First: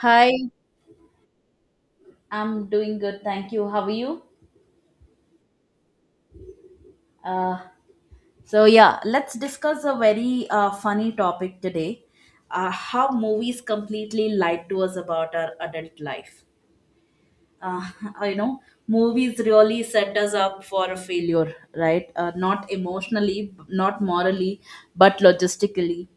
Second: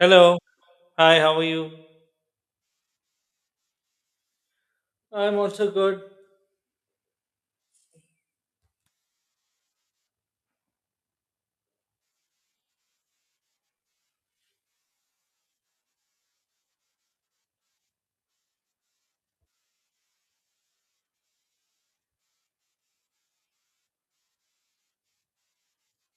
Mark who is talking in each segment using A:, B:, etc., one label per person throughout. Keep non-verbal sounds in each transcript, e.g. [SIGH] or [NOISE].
A: Hi,
B: Hi, how are you?
A: I'm doing good. Thank you. How are you?
B: I'm also good.
A: Uh, so, yeah, let's discuss a very funny topic today, how movies completely lied to us about our adult life. Uh, [LAUGHS] you know, movies really set us up for a failure, right? Not emotionally, not morally, but logistically.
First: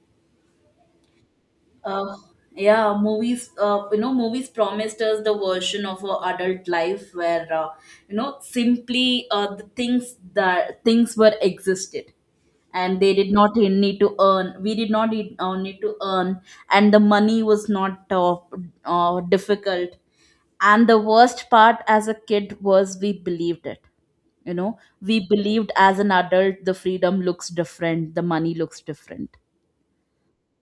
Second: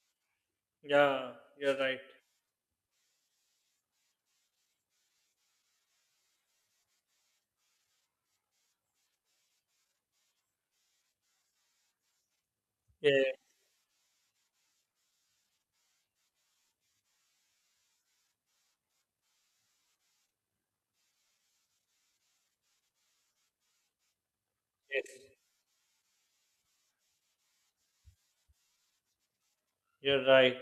B: Yeah, you're right.
A: Uh, yeah, movies. Movies promised us the version of our adult life where simply the things that things were existed, and they did
B: Yeah,
A: not need to earn. We did not need to earn, and the money was not difficult. And the worst part as a kid was we believed it. You know,
B: yes,
A: we believed as an adult the freedom looks different, the money looks different.
B: you're right.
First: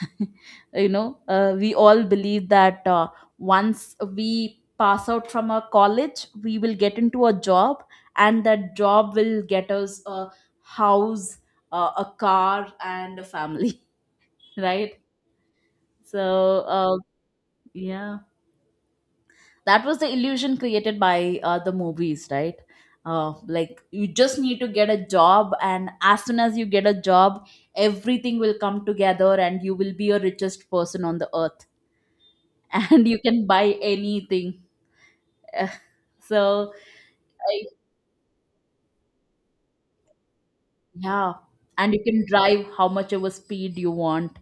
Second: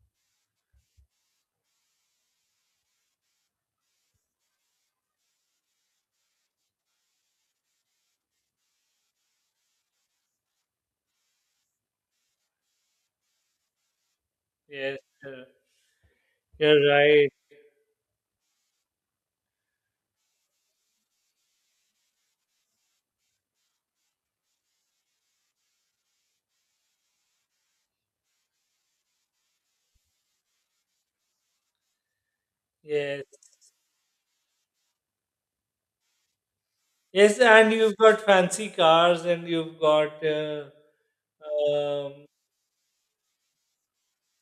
A: [LAUGHS] we all believe that, once we pass out from a college, we will get into a job, and that job will get us a house, a car, and a family. [LAUGHS]
B: Yes,
A: Right.
B: uh,
A: so
B: you're
A: uh,
B: right.
A: yeah, that was the illusion created by the movies, right? Like, you just need to get a job, and as soon as you get a job everything will come together and you will be a richest person on the earth. [LAUGHS] And you
B: Yes.
A: can buy anything. Uh, So,
B: Yes,
A: I,
B: and you've got fancy cars and you've got,
A: yeah, and you can
B: um,
A: drive how much of a speed you want.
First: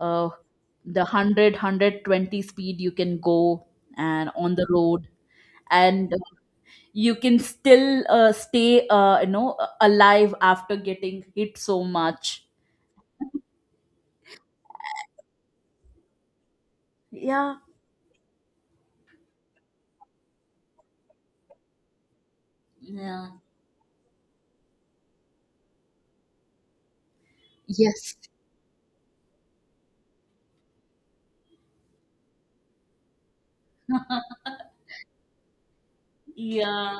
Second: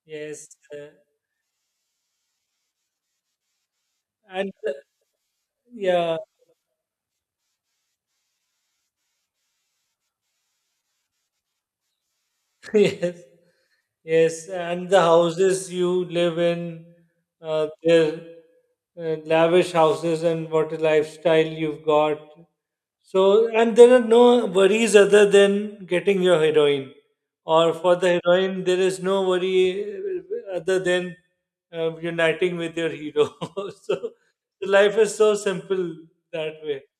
A: Uh,
B: yes, uh,
A: the 100, speed you can go, and
B: and
A: on the road. And
B: yeah,
A: you can still stay, alive after getting hit so much.
B: [LAUGHS] yes, yes, and the houses you live in,
A: Yeah.
B: they're lavish houses, and what a lifestyle you've got.
A: Yeah.
B: So, and there are no worries other than getting your heroin, or for
A: Yes.
B: the heroin, there is no worry other than uniting with your hero. [LAUGHS] So,
A: [LAUGHS]
B: life is so simple that way.
A: Yeah,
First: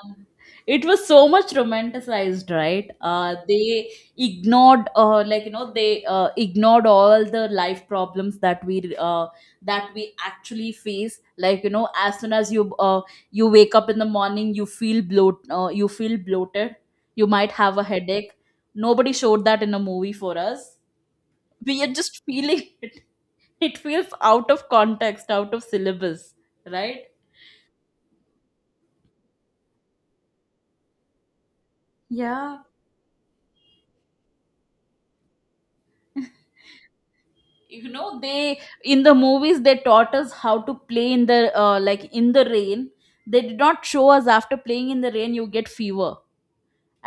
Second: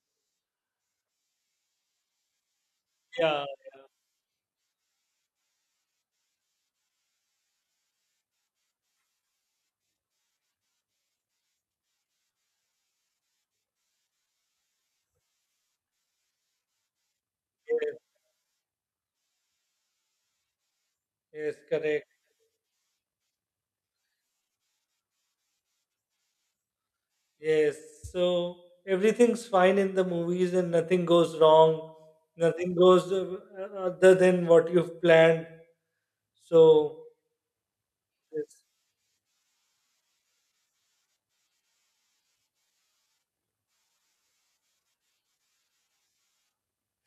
A: it was so much romanticized, right?
B: Yeah,
A: They ignored, like, they ignored all the life problems that we actually face. Like, as soon as you wake up in the morning, you feel bloated. You might have a
B: yes,
A: headache. Nobody showed that in a movie for us.
B: yes,
A: We are
B: correct.
A: just feeling [LAUGHS] it. It feels out of context, out of syllabus, right?
B: Yes, so everything's fine in the movies and nothing goes wrong.
A: Yeah.
B: Nothing goes other than what you've planned. So,
A: They,
B: yes.
A: in the movies, they taught us how to play in the, like, in the rain. They did not show us after playing in the rain you get fever,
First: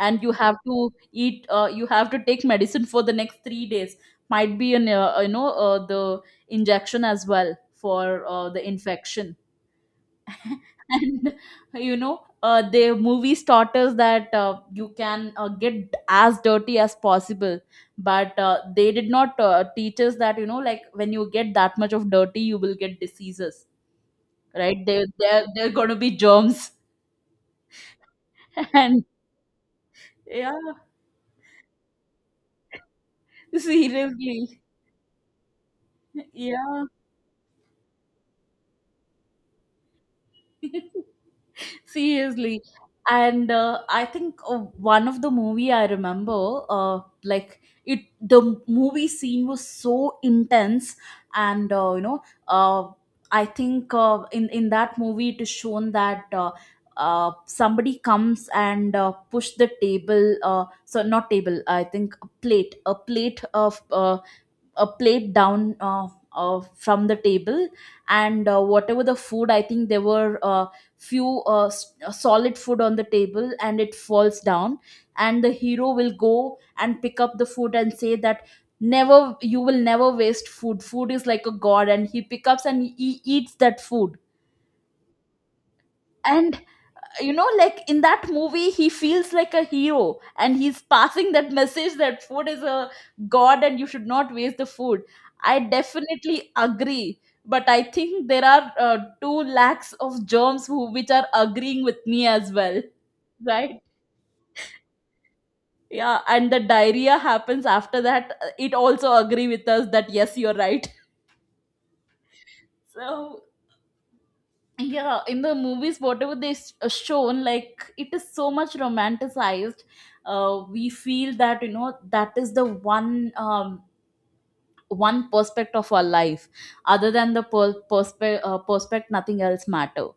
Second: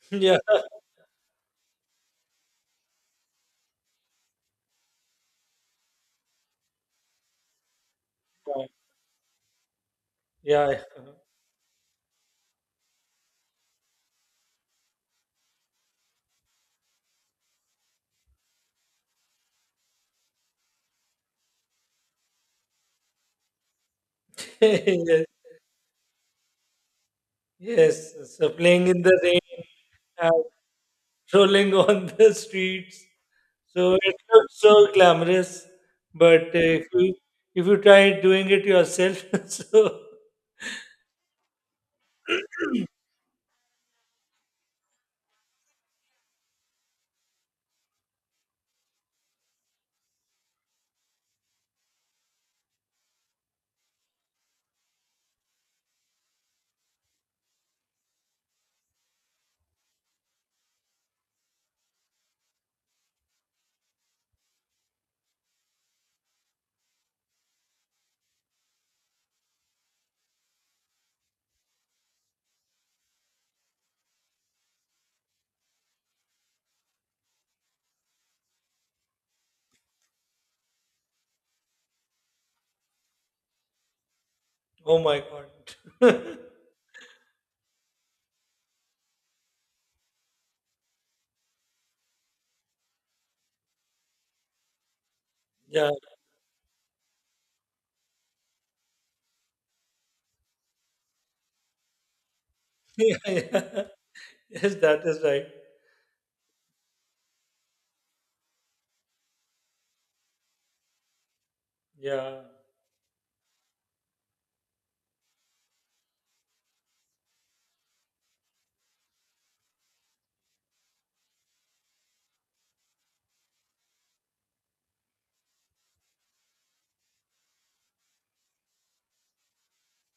B: [LAUGHS]
A: you
B: Yeah,
A: have to take medicine for the next 3 days. Might be an the injection as well for the infection.
B: yeah, yeah.
A: [LAUGHS] And the movie taught us that you can get as dirty as possible, but they did not teach us that, like, when you get that much of dirty you will get diseases.
B: [LAUGHS]
A: Right. there
B: Yes,
A: there there're going to be germs.
B: yes. So
A: [LAUGHS]
B: playing in
A: And
B: the rain, uh,
A: yeah.
B: strolling on [LAUGHS] the streets. So it
A: Seriously.
B: looks so glamorous, but
A: Yeah.
B: if you try doing it yourself, [LAUGHS] so
A: [LAUGHS] [LAUGHS] Seriously. And I think one of the movie I remember, the movie scene was so intense, and uh, I think in that movie it is shown that, somebody comes and push the table, so not table, I think a plate of a plate down, from the table, and whatever the food. I think there were few solid food on the table, and it falls down. And the hero will go and pick up the food and say that, never you will never waste food. Food is like a god. And he picks up and he eats that food.
B: oh my god,
A: And like, in that movie he feels like a hero, and he's passing that message that food is a god and you should not waste the food. I
B: yeah,
A: definitely agree, but I think there are 2 lakhs of germs who which are agreeing with me as well.
B: [LAUGHS] yeah,
A: Right.
B: yeah. [LAUGHS] Yes, that is right.
A: Yeah. And the diarrhea happens after that. It also agree with us that, yes, you're right.
B: Yeah,
A: [LAUGHS] So, yeah, in the movies, whatever they shown, like, it is so much romanticized. We feel that, that is the one perspect of our life. Other than the perspect, nothing else matter.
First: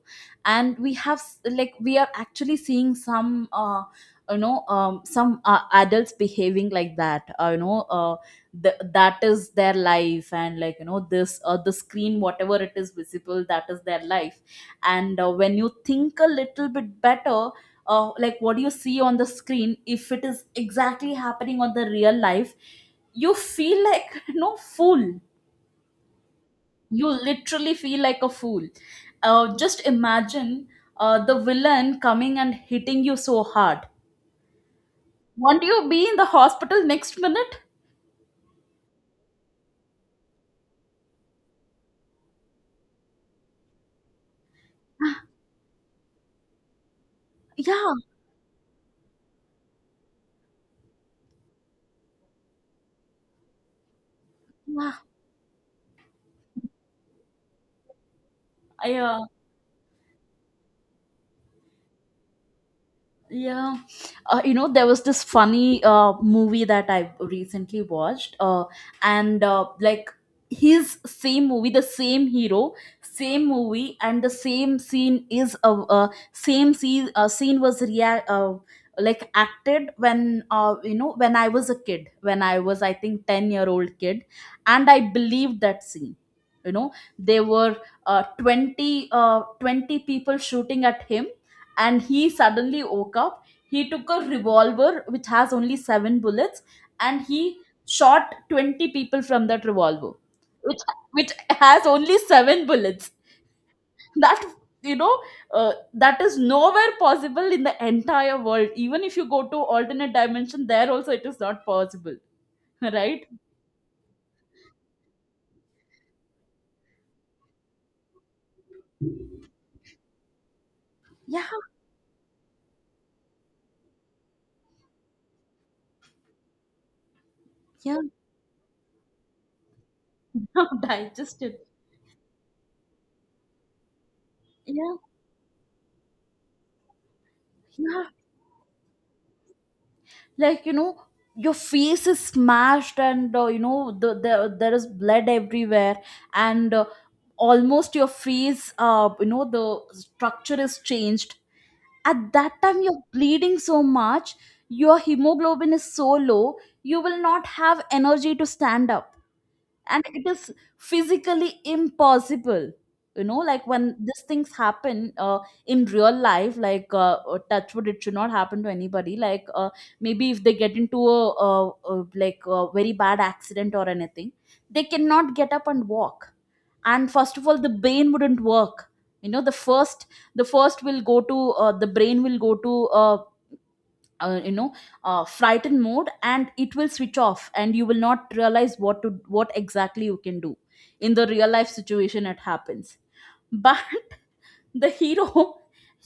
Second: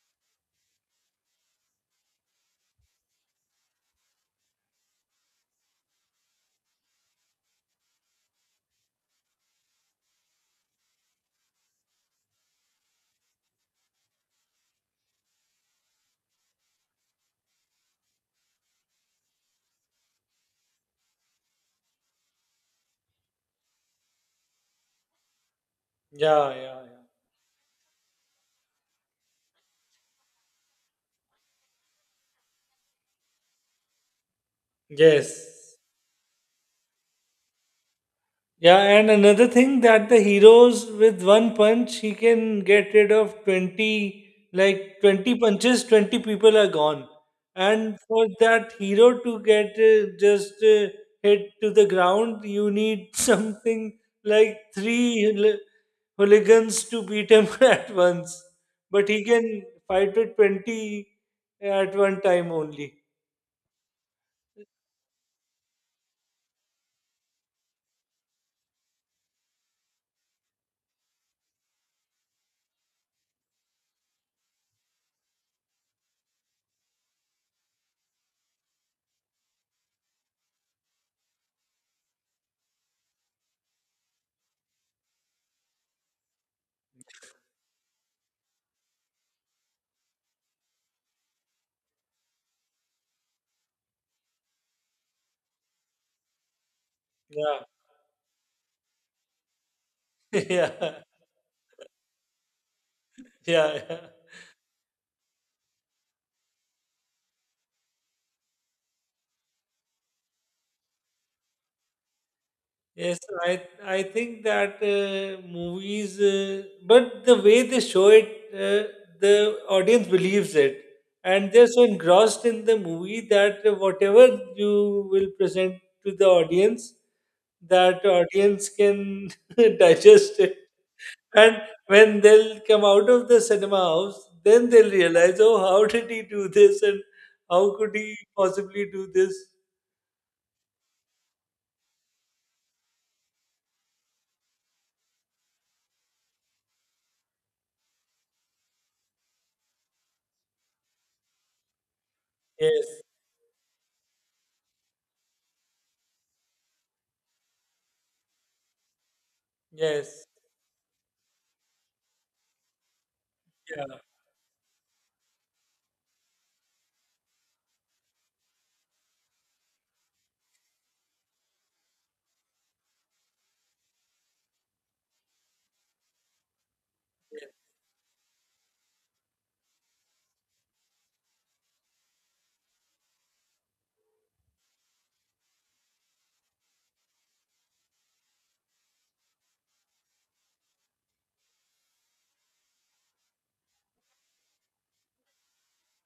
A: And we have s- like we are actually seeing some some adults behaving like that. That is their life. And this, the screen, whatever it is visible, that is their life. And when you think a little bit better, like, what you see on the screen, if it is exactly happening on the real life, you feel like [LAUGHS] no fool.
B: yeah, yeah, yeah.
A: You literally feel like a fool. Just imagine the villain coming and hitting you so hard. Won't
B: Yes.
A: you be in the hospital next minute?
B: Yeah, and another thing that the heroes with one punch he can get rid of 20, like 20 punches, 20 people are gone.
A: Yeah.
B: And for that hero to get just hit to the ground you need [LAUGHS] something like
A: Yeah.
B: 3 hooligans to beat him [LAUGHS] at once.
A: I,
B: But he
A: uh,
B: can fight with 20 at one time only.
A: Yeah. You know there was this funny movie that I recently watched, and like, his same movie, the same hero, same movie, and the same scene is a same scene. Scene was like acted when, when I was a kid, when I was, I think, 10-year old kid, and I believed that scene. You know, they were 20 people shooting at him, and he suddenly woke up. He took a revolver which has only 7 bullets, and he
B: Yeah.
A: shot 20 people from that revolver,
B: [LAUGHS]
A: which
B: Yeah,
A: which has only 7 bullets.
B: yeah, yeah.
A: [LAUGHS] That, you know that is nowhere possible in the entire world. Even if you go to alternate dimension, there also it is not possible. [LAUGHS]
B: Yes,
A: Right.
B: I think that movies, but the way they show it, the audience believes it,
A: Yeah.
B: and they're so engrossed in the movie that whatever you will present to the audience,
A: Yeah.
B: that audience can [LAUGHS] digest it.
A: [LAUGHS] Digest
B: And
A: it.
B: when they'll come out of the cinema house, then they'll
A: Yeah.
B: realize, oh, how did he do this, and how could
A: Yeah.
B: he possibly do this?
A: Like, your face is smashed, and there is blood everywhere. And almost your face, the structure is changed. At that time
B: Yes.
A: you're bleeding so much, your hemoglobin is so low, you will not have energy to stand up, and it
B: Yes,
A: is physically impossible. You know, like, when
B: yeah,
A: these things happen, in real life, like, touch wood, it should not happen to anybody. Like, maybe if they get into a like a very bad accident or anything, they cannot get up and walk. And first of all, the brain wouldn't work. You know, the first will go to, the brain will go to a uh, you know frightened mode, and it will switch off, and you will not realize what exactly you can do. In the real life situation it happens, but [LAUGHS] the hero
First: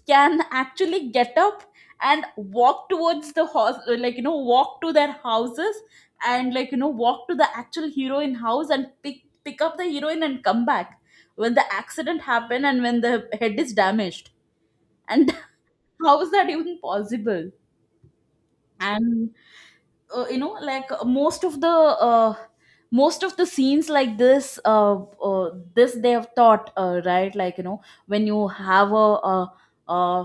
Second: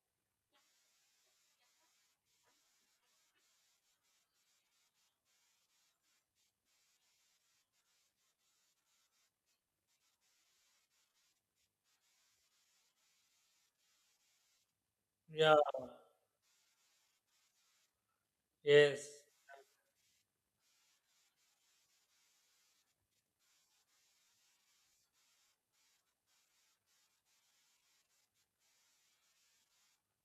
A: can actually get up and walk towards the house, like, walk to their houses. And like, walk to the actual heroine house and pick up the heroine and come back. When the accident happened and when the head is damaged, and,
B: yeah,
A: [LAUGHS] how is that even possible?
B: yes,
A: And like uh, most of the scenes like this, they have taught, right. Like, when you have a, uh, uh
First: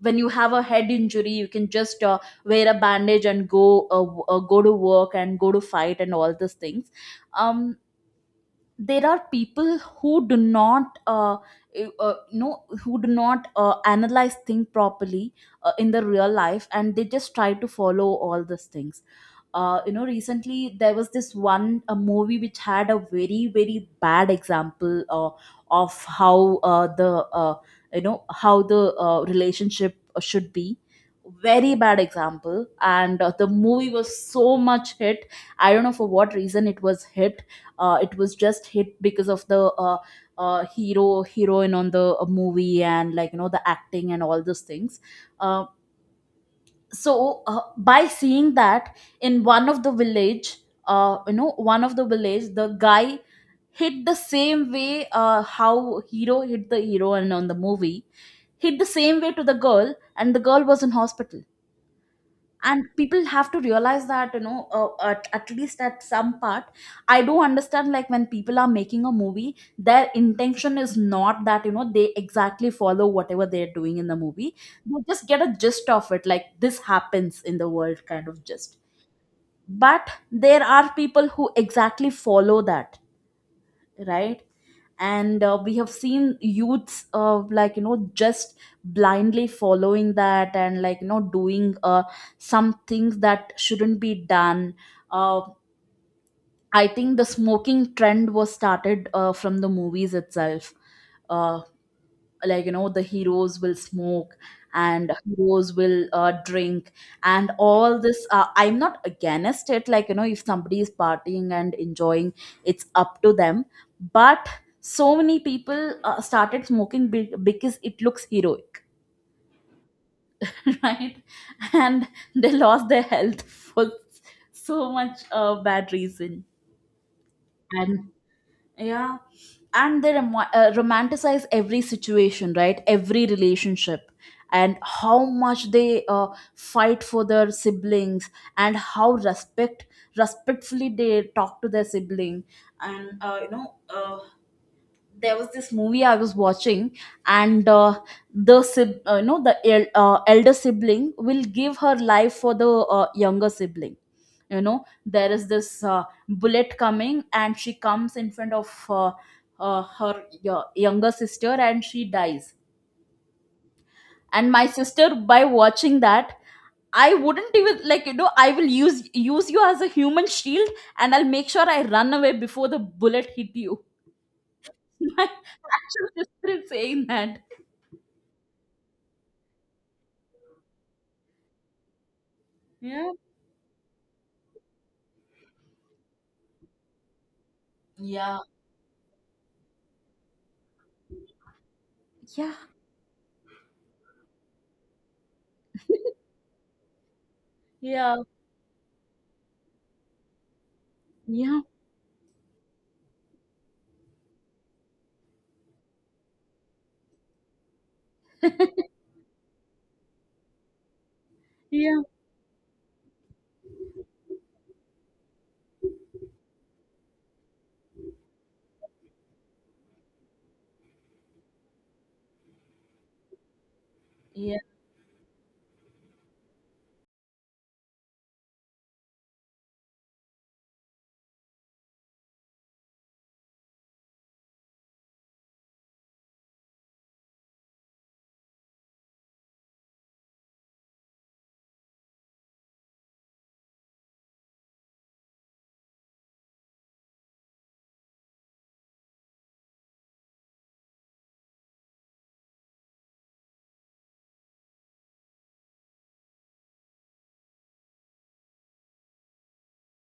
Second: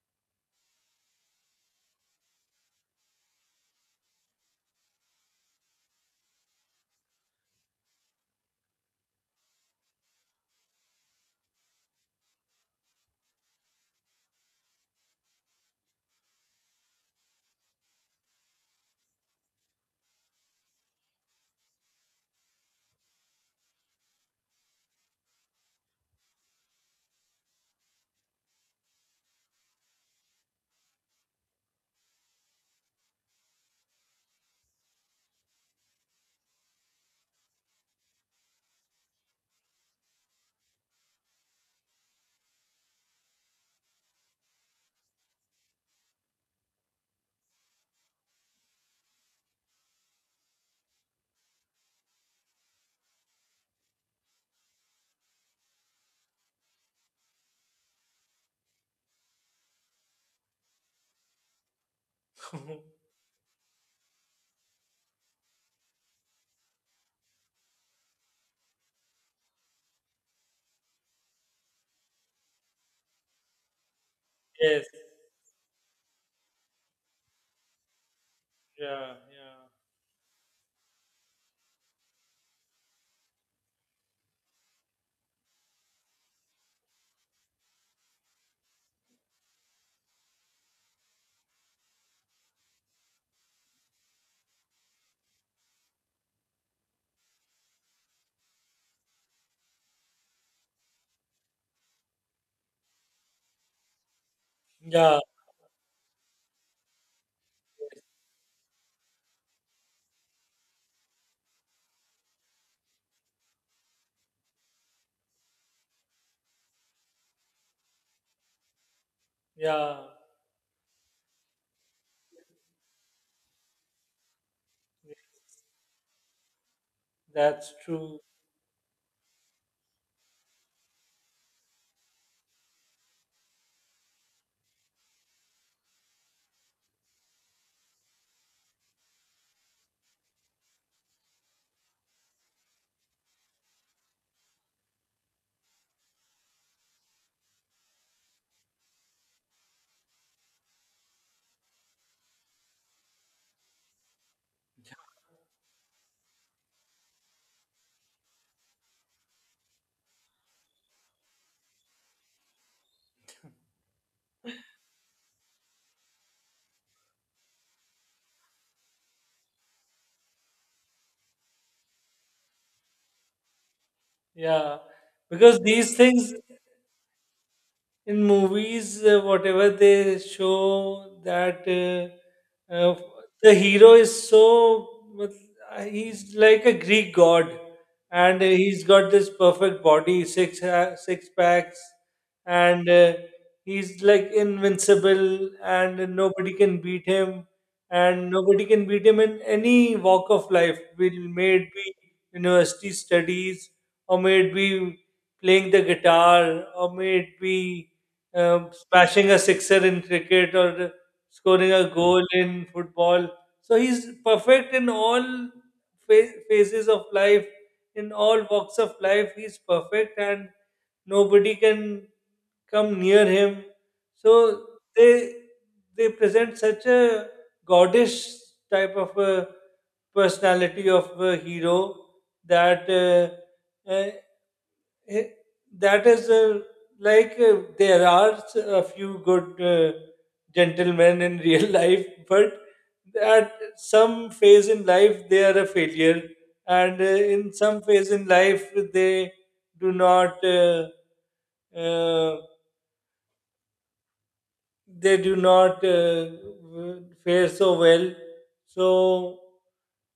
A: when you have a head injury, you can just wear a bandage and go to work and go to fight and all these things. Um, there are people who do not, you- uh no who do not analyze things properly, in the real life, and they just try to follow all these things. Recently, there was this one a movie which had a very very bad example of how the how the relationship should be. Very bad example. And the movie was so much hit. I don't know for what reason it was hit. It was just hit because of the, hero heroine on the movie, and like, the acting and all those things. Um, so by seeing that, in one of the village, one of the village, the guy hit the same way, how hero hit the hero and on the movie, hit the same way to the girl, and the girl was in hospital.
B: [LAUGHS]
A: And people have to realize that, at least at some part. I do understand, like, when people are making a movie, their intention is not that, they exactly follow whatever they're doing in the movie.
B: yes,
A: They just get a gist of it, like this happens in the world kind of gist.
B: yeah,
A: But there are people who exactly follow that. Right. And we have seen youths like, just blindly following that, and like, doing some things that shouldn't be done. uh, I think the smoking trend was started from the movies itself. uh, like, the heroes will smoke, and
B: yeah,
A: heroes will drink, and all this. I'm not against it. Like, if somebody is partying and enjoying, it's up to them. But so many people started smoking because it looks heroic.
B: yeah,
A: [LAUGHS] Right. And they lost their health [LAUGHS] for so
B: yeah,
A: much bad reason.
B: that's
A: And.
B: true.
A: Yeah. And they romanticize every situation, right? Every relationship. And how much they fight for their siblings, and how respectfully they talk to their sibling. And there was this movie I was watching, and the the elder sibling will give her life for the younger sibling. You know there is this bullet coming, and she comes in front of her younger sister, and she dies. And my sister, by watching that, I wouldn't even, like, I will use you as a human shield, and I'll make sure I run away before the bullet hit you.
B: Yeah,
A: [LAUGHS] My
B: because these
A: actual
B: things
A: sister is saying that.
B: in movies, whatever they show that
A: Yeah,
B: the hero is so he's like a Greek god,
A: yeah,
B: and he's got this perfect body, six packs,
A: yeah,
B: and he's like invincible, and nobody can beat him,
A: yeah,
B: and nobody can beat him in any walk of life. Will may
A: yeah,
B: it be university studies, or may it be playing the guitar, or may it be smashing a sixer in cricket or scoring a
A: yeah,
B: goal in football. So he's perfect in all phases of life, in all walks of life. He's perfect, and nobody can come near him. So
A: yeah,
B: they they present such a godish type of a personality of a hero that. Uh, uh, Eh, that. Is like there are a few good gentlemen in real [LAUGHS] life, but at some phase in life they are a failure, and in some phase in life do not uh, uh, they do not fare so well. So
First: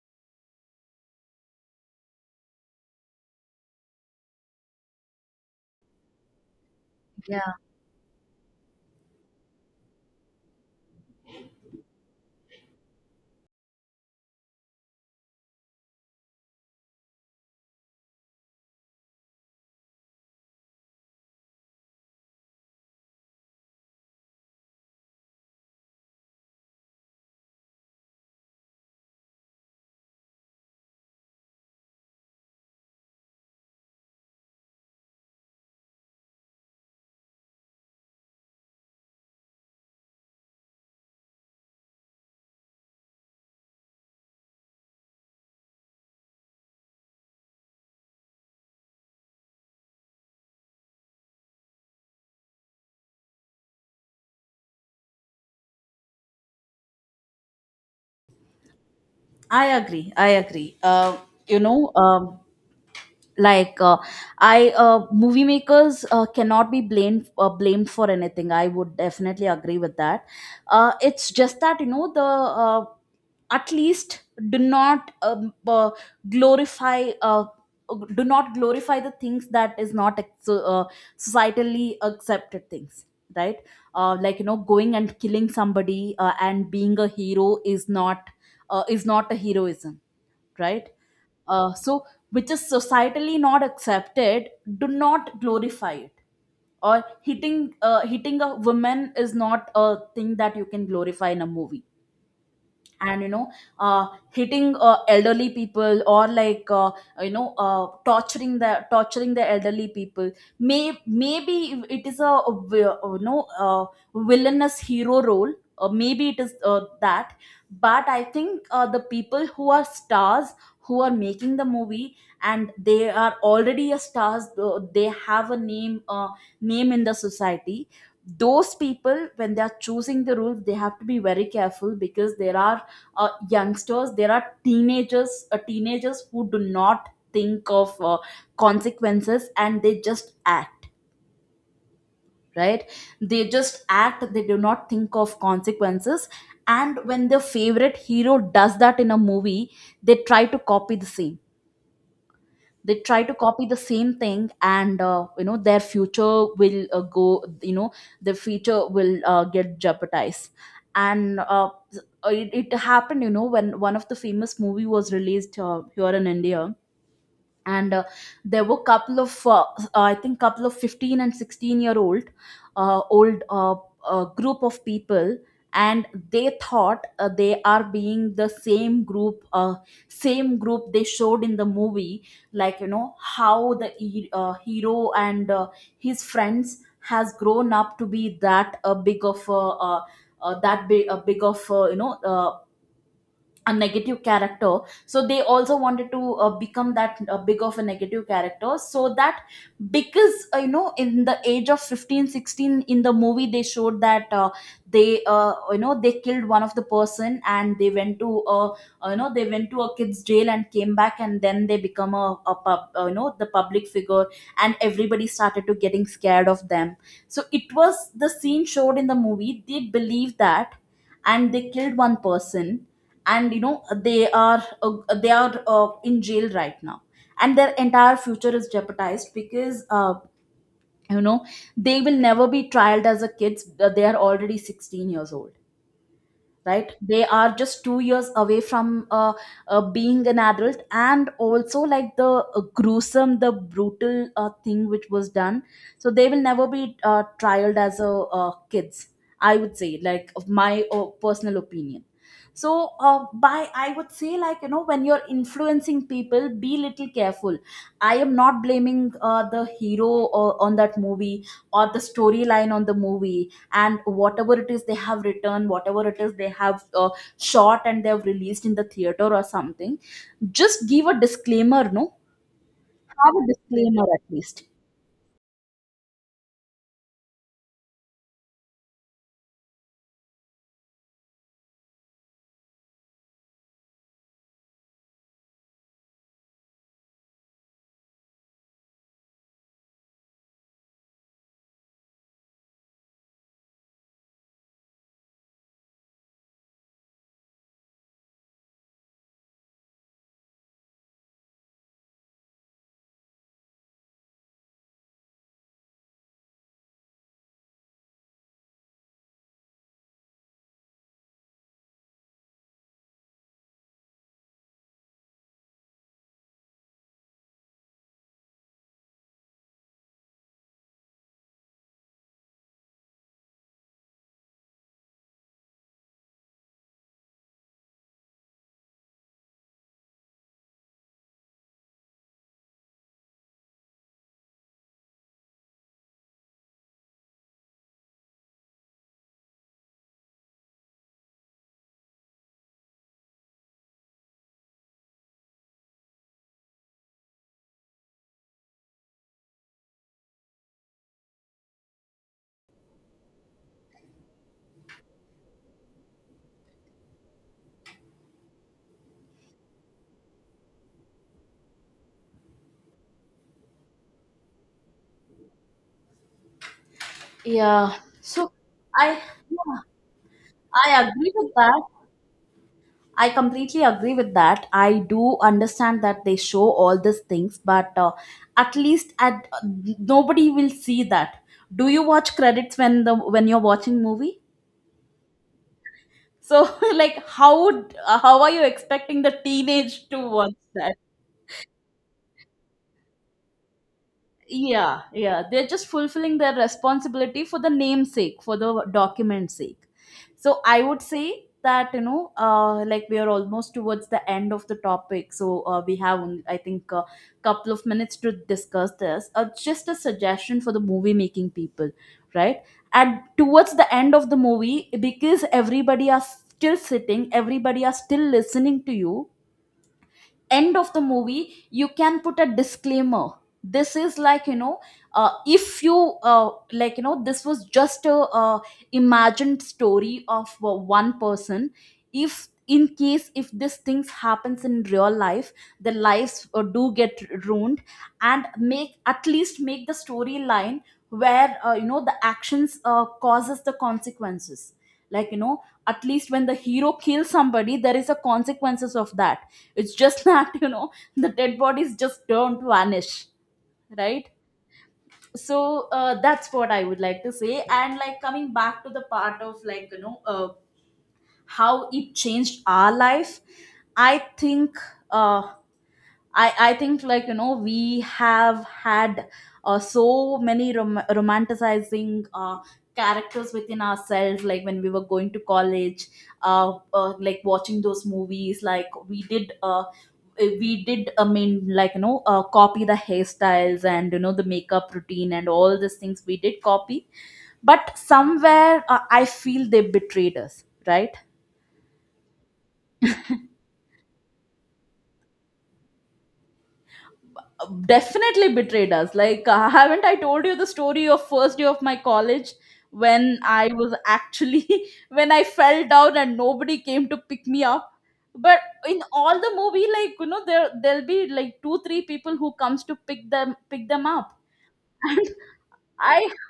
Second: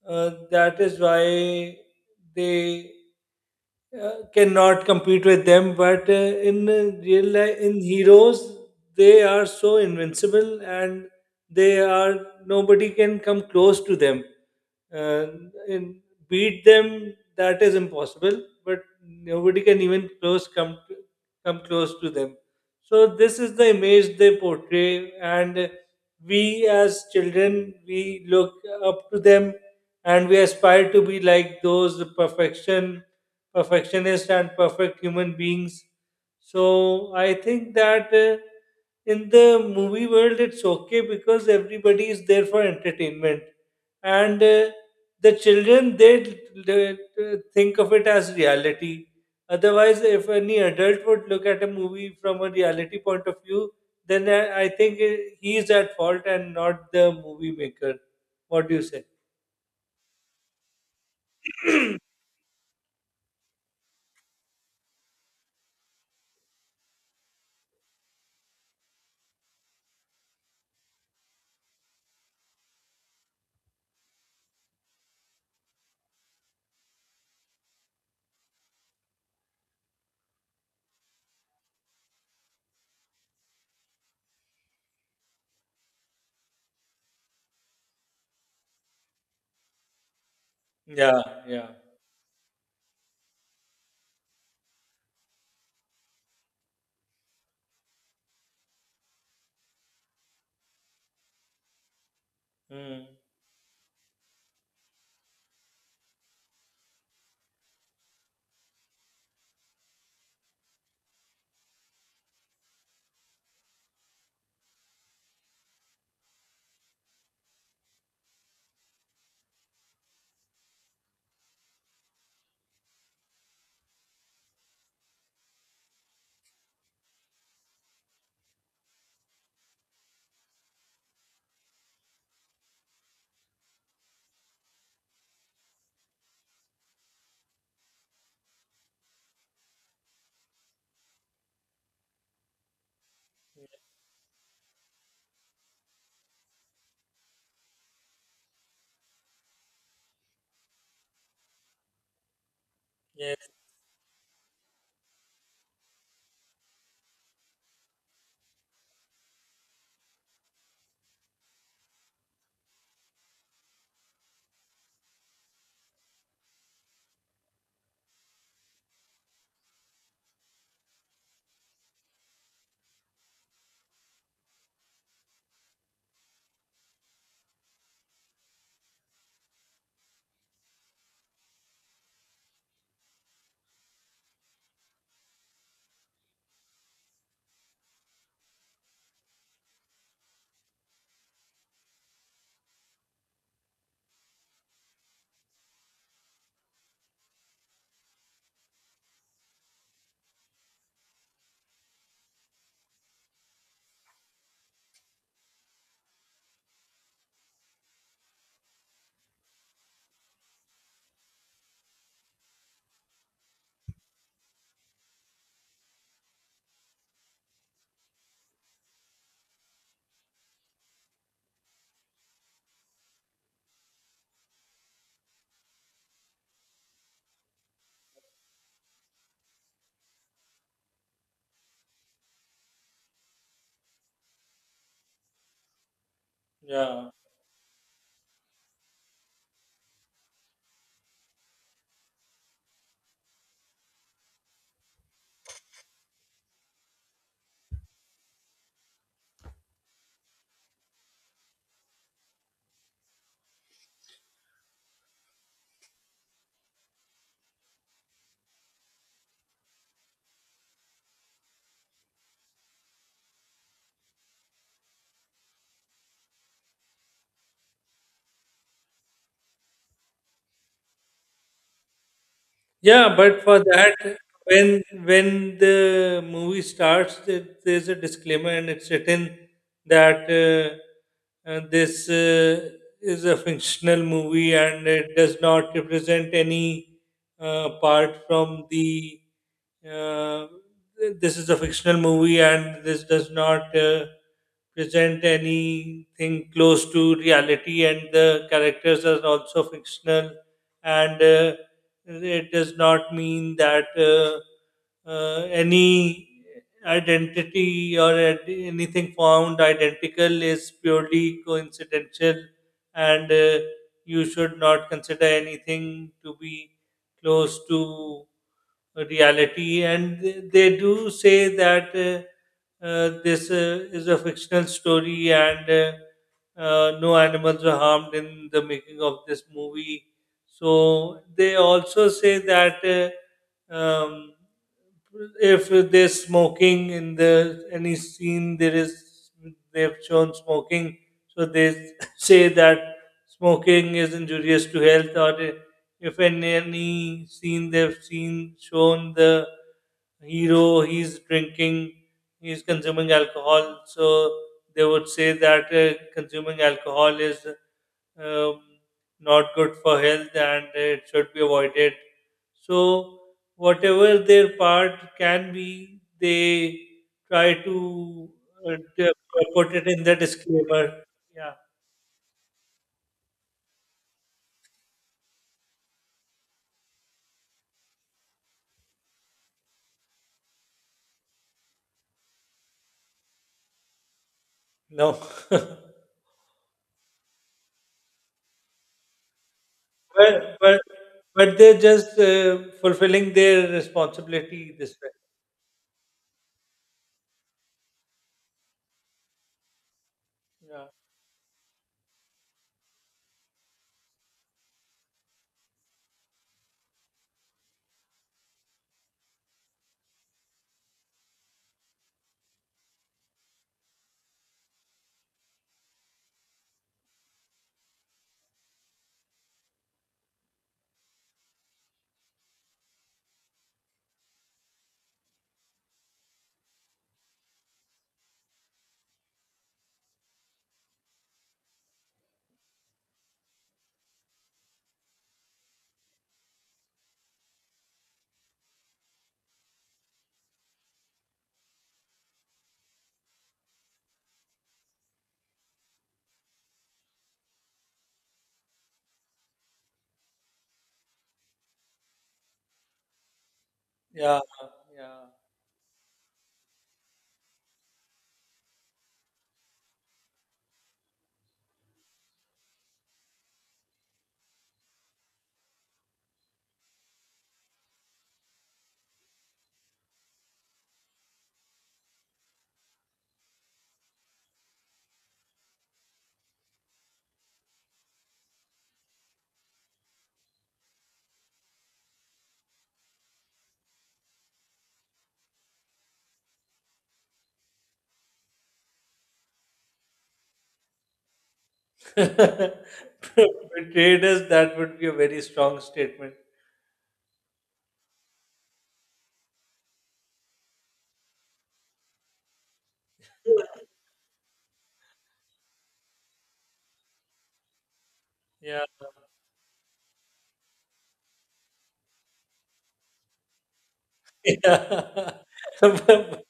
B: that is why they cannot compete with them but in real
A: yeah.
B: life in heroes they are so invincible and they are nobody can come close to them, uh, and beat them, that is impossible, but nobody can even close come close to them. So this is the image they portray, and we as children we look up to them and we aspire to be like those perfection perfectionist and perfect human beings. So I think that in the movie world it's okay because everybody is there for entertainment, and the children they think of it as reality. Otherwise, if any adult would look at a movie from a reality point of view, then I think he is at fault and not the movie maker. What do you say?
A: I agree, I agree. You know um like, I movie makers cannot be blamed for anything, I would definitely agree with that. It's just that, you know, the at least do not glorify. Do not glorify the things that is not societally accepted things, right like you know going and killing somebody and being a hero is not a heroism right?
B: Yeah, yeah.
A: So which is societally not accepted, do not glorify it. Or hitting a woman is not a thing that you can glorify in a movie.
B: Mm.
A: And, you know, hitting elderly people, or, like, torturing the elderly people, maybe it is a villainous hero role. Maybe it is that. But I think the people who are stars, who are making the movie, and they are already a stars, they have a name, name in the society. Those people, when they are choosing the rules, they have to be very careful, because there are youngsters, there are teenagers who do not think of consequences, and they just act, right? They just act, they do not think of consequences. And when their favorite hero does that in a movie, they try to copy the same, they try to
B: Yes,
A: copy the same thing. And their future will go, you know, their future will get jeopardized. And, it happened, you know, when one of the famous movie was released here in India. And there were couple of I think couple of 15 and 16 year old group of people. And they thought they are being the same group they showed in the movie. Like, you know, how the hero and his friends has grown up to be that big of a, uh, that big, big of, a negative character. So they also wanted to become that big of a negative character, so that, because, you know, in the age of 15, 16, in the movie they showed that, they they killed one of the person, and they went to, they went to a kid's jail and came back, and then they become a pub, you know the public figure. And everybody started to getting scared of them. So it was the scene showed in the movie, they believe that, and they killed one person. And, you know, they are in jail right now. And their entire future is jeopardized because, you know, they will never be trialed as a kids. They are already 16 years old, right?
B: yeah.
A: They are just 2 years away from uh, being an adult, and also, like, the gruesome, the brutal thing which was done. So they will never be trialed as a kids, I would say, like, of my personal opinion. So, by I would say, like, you know, when you're influencing people, be little careful. I am not blaming the hero on that movie, or the storyline on the movie, and whatever it is they have written, whatever it is they have shot and they have released in the theater or something. Just give a disclaimer, no?
B: Yeah,
A: Have
B: but
A: a
B: for that,
A: disclaimer at least.
B: when the movie starts, there's a disclaimer, and it's written that this is a fictional movie and it does not represent any part from the. Uh, this is a fictional movie, and this does not present anything close to reality, and the characters are also fictional, and it does not mean that any identity or anything found identical is purely coincidental, and you should not consider anything to be close to reality. And they do say that this is a fictional story and no animals were harmed in the making of this movie. So they also say that um, if they're smoking in the any scene there is they've shown smoking, so they [LAUGHS] say that smoking is injurious to health. Or if in any scene they've seen shown the hero he's drinking, he's consuming alcohol, so they would say that consuming alcohol is um, not good for health and it should be avoided. So, whatever their part can be, they try
A: Yeah. So i
B: to put
A: yeah,
B: it in the disclaimer.
A: I agree with
B: Yeah,
A: that. I completely agree with that. I do understand that they show all these things, but at least at, nobody will see that. Do you watch credits when the when you're watching movie?
B: no. [LAUGHS]
A: So, [LAUGHS] like, how are you expecting the teenage to watch
B: But,
A: that?
B: but they're just fulfilling their responsibility this
A: Yeah,
B: way.
A: yeah. They're just fulfilling their responsibility for the namesake, for the document sake. So I would say that, you know, like, we are almost towards the end of the topic. So we have, only, I think, a couple of minutes to discuss this. Just a suggestion for the movie making people, right? And towards the end of the movie, because everybody are still sitting, everybody are still listening to you, end of the movie you can put a disclaimer. This is, like, you know, if you like, you know, this was just a uh, imagined story of one person. If in case, if these things happens in real life, the lives do get ruined. And make at least make the storyline where, you know, the actions causes the consequences. Like, you know, at least when the hero kills somebody, there is a consequences of that. It's just [LAUGHS] that, you know, the dead bodies just don't vanish, right?
B: Yeah, yeah,
A: So that's what I would like to say. And, like, coming back to the part of, like, you know, how it changed our life, I think, uh, I think, like, you know, we have had so many romanticizing characters within ourselves, like when we were going to college, like watching those movies, like, we did, I mean, like, you know, copy the hairstyles, and, you know, the makeup routine, and all these things, we did copy. But somewhere I feel they betrayed us, right?
B: yeah. [LAUGHS] Betrayed us, that would be a very strong statement.
A: Definitely betrayed us. Like, haven't I told you the story of first day of my college, when I was actually [LAUGHS] when I fell down and nobody came to pick me up. But
B: Yeah.
A: in all the movie, like, you know, there'll be like two three people who comes to pick them up.
B: [LAUGHS]
A: [LAUGHS]
B: Yeah.
A: And
B: [LAUGHS]
A: i
B: But,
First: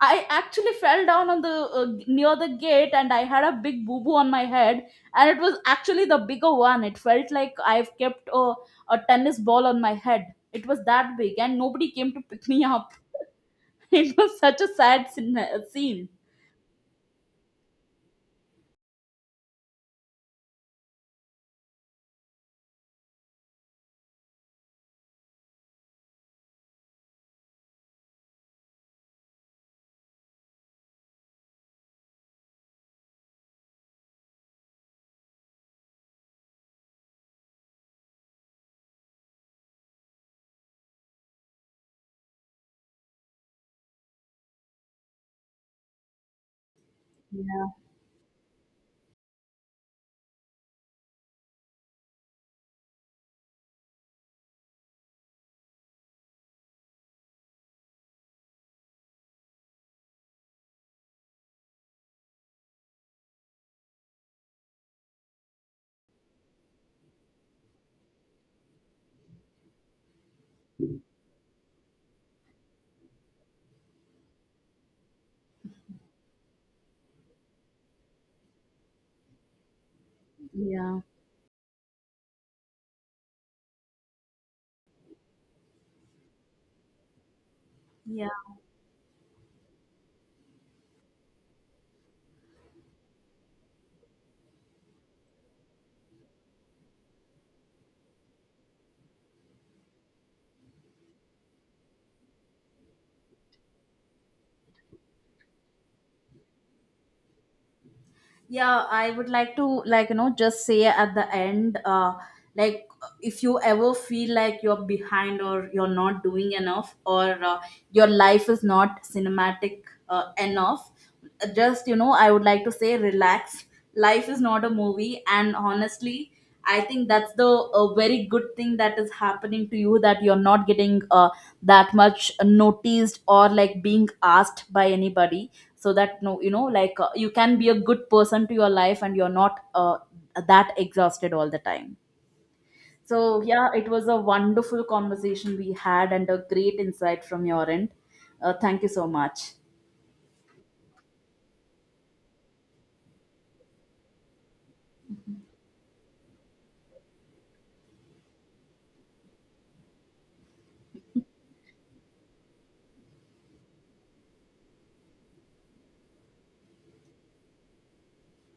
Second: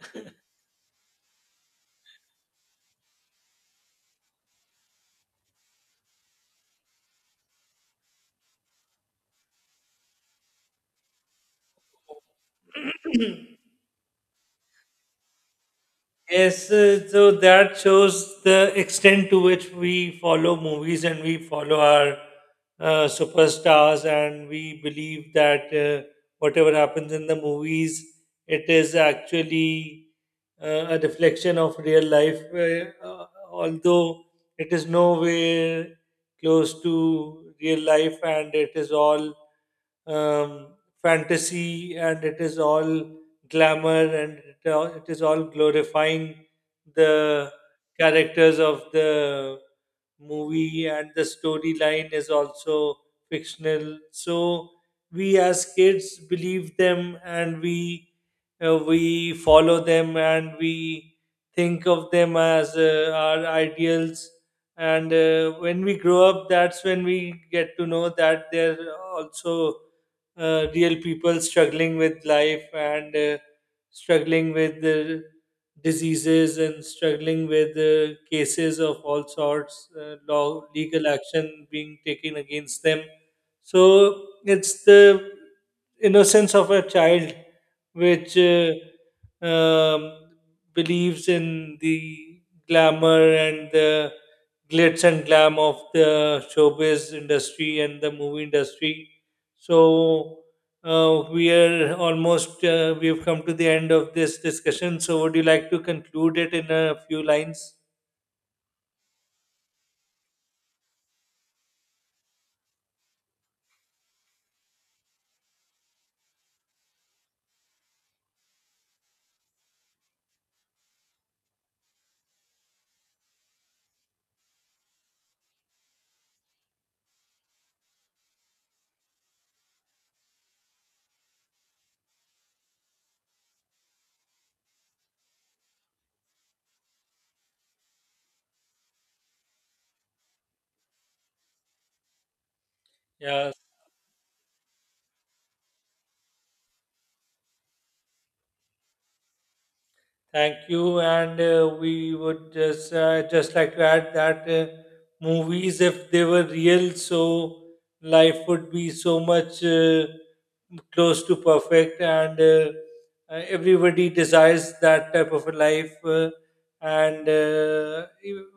A: I actually fell down on the, near the gate, and I had a big boo boo on my head. And it was actually the bigger one. It felt like I've kept a tennis ball on my head. It was that big, and nobody came to pick me up. [LAUGHS] It was such a sad scene.
B: yes, so that shows the extent to which we follow movies and we follow our superstars, and we believe that whatever happens in the movies, it is actually a reflection of real life, although it is nowhere close to real life, and it is all um, fantasy, and it is all glamour, and it is all glorifying the characters of the movie, and the storyline is also fictional. So we as kids believe them and we follow them and we think of them as our ideals, and when we grow up that's when we get to know that they're also real people struggling with life and struggling with diseases and struggling with cases of all sorts, law,
A: Yeah.
B: legal action being taken against them. So it's the innocence of a child which um, believes in the glamour and the glitz and glam of the showbiz industry and the movie industry. So we are almost we have come to the end of this discussion. So would you like to conclude it in a few lines?
A: Yeah, I would like to, like, you know, just say at the end, like, if you ever feel like you're behind, or you're not doing enough, or your life is not cinematic enough, just, you know, I would like to say, relax. Life is not a movie. And honestly, I think that's the a very good thing that is happening to you, that you're not getting that much noticed, or, like, being asked by anybody. So that no, you know, like, you can be a good person to your life, and you're not that exhausted all the time. So
B: Yeah.
A: yeah, it was a wonderful conversation we had, and a great insight from your end. Thank you so much.
B: Thank you, and we would just like to add that movies, if they were real, so life would be so much close to perfect, and everybody desires that type of a life, and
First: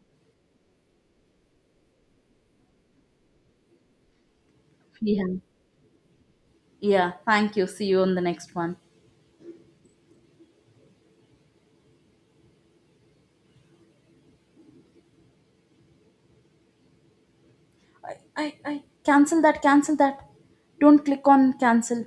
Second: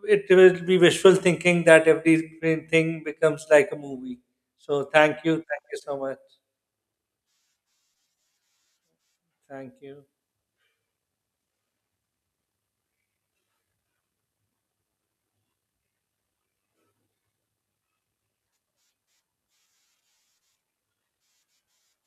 B: it will be wishful thinking that everything becomes like a movie. So,
A: Yeah.
B: thank you so much,
A: Yeah, thank you. See you on the next one.
B: thank you.
A: I i, I cancel that, cancel that. Don't click on cancel.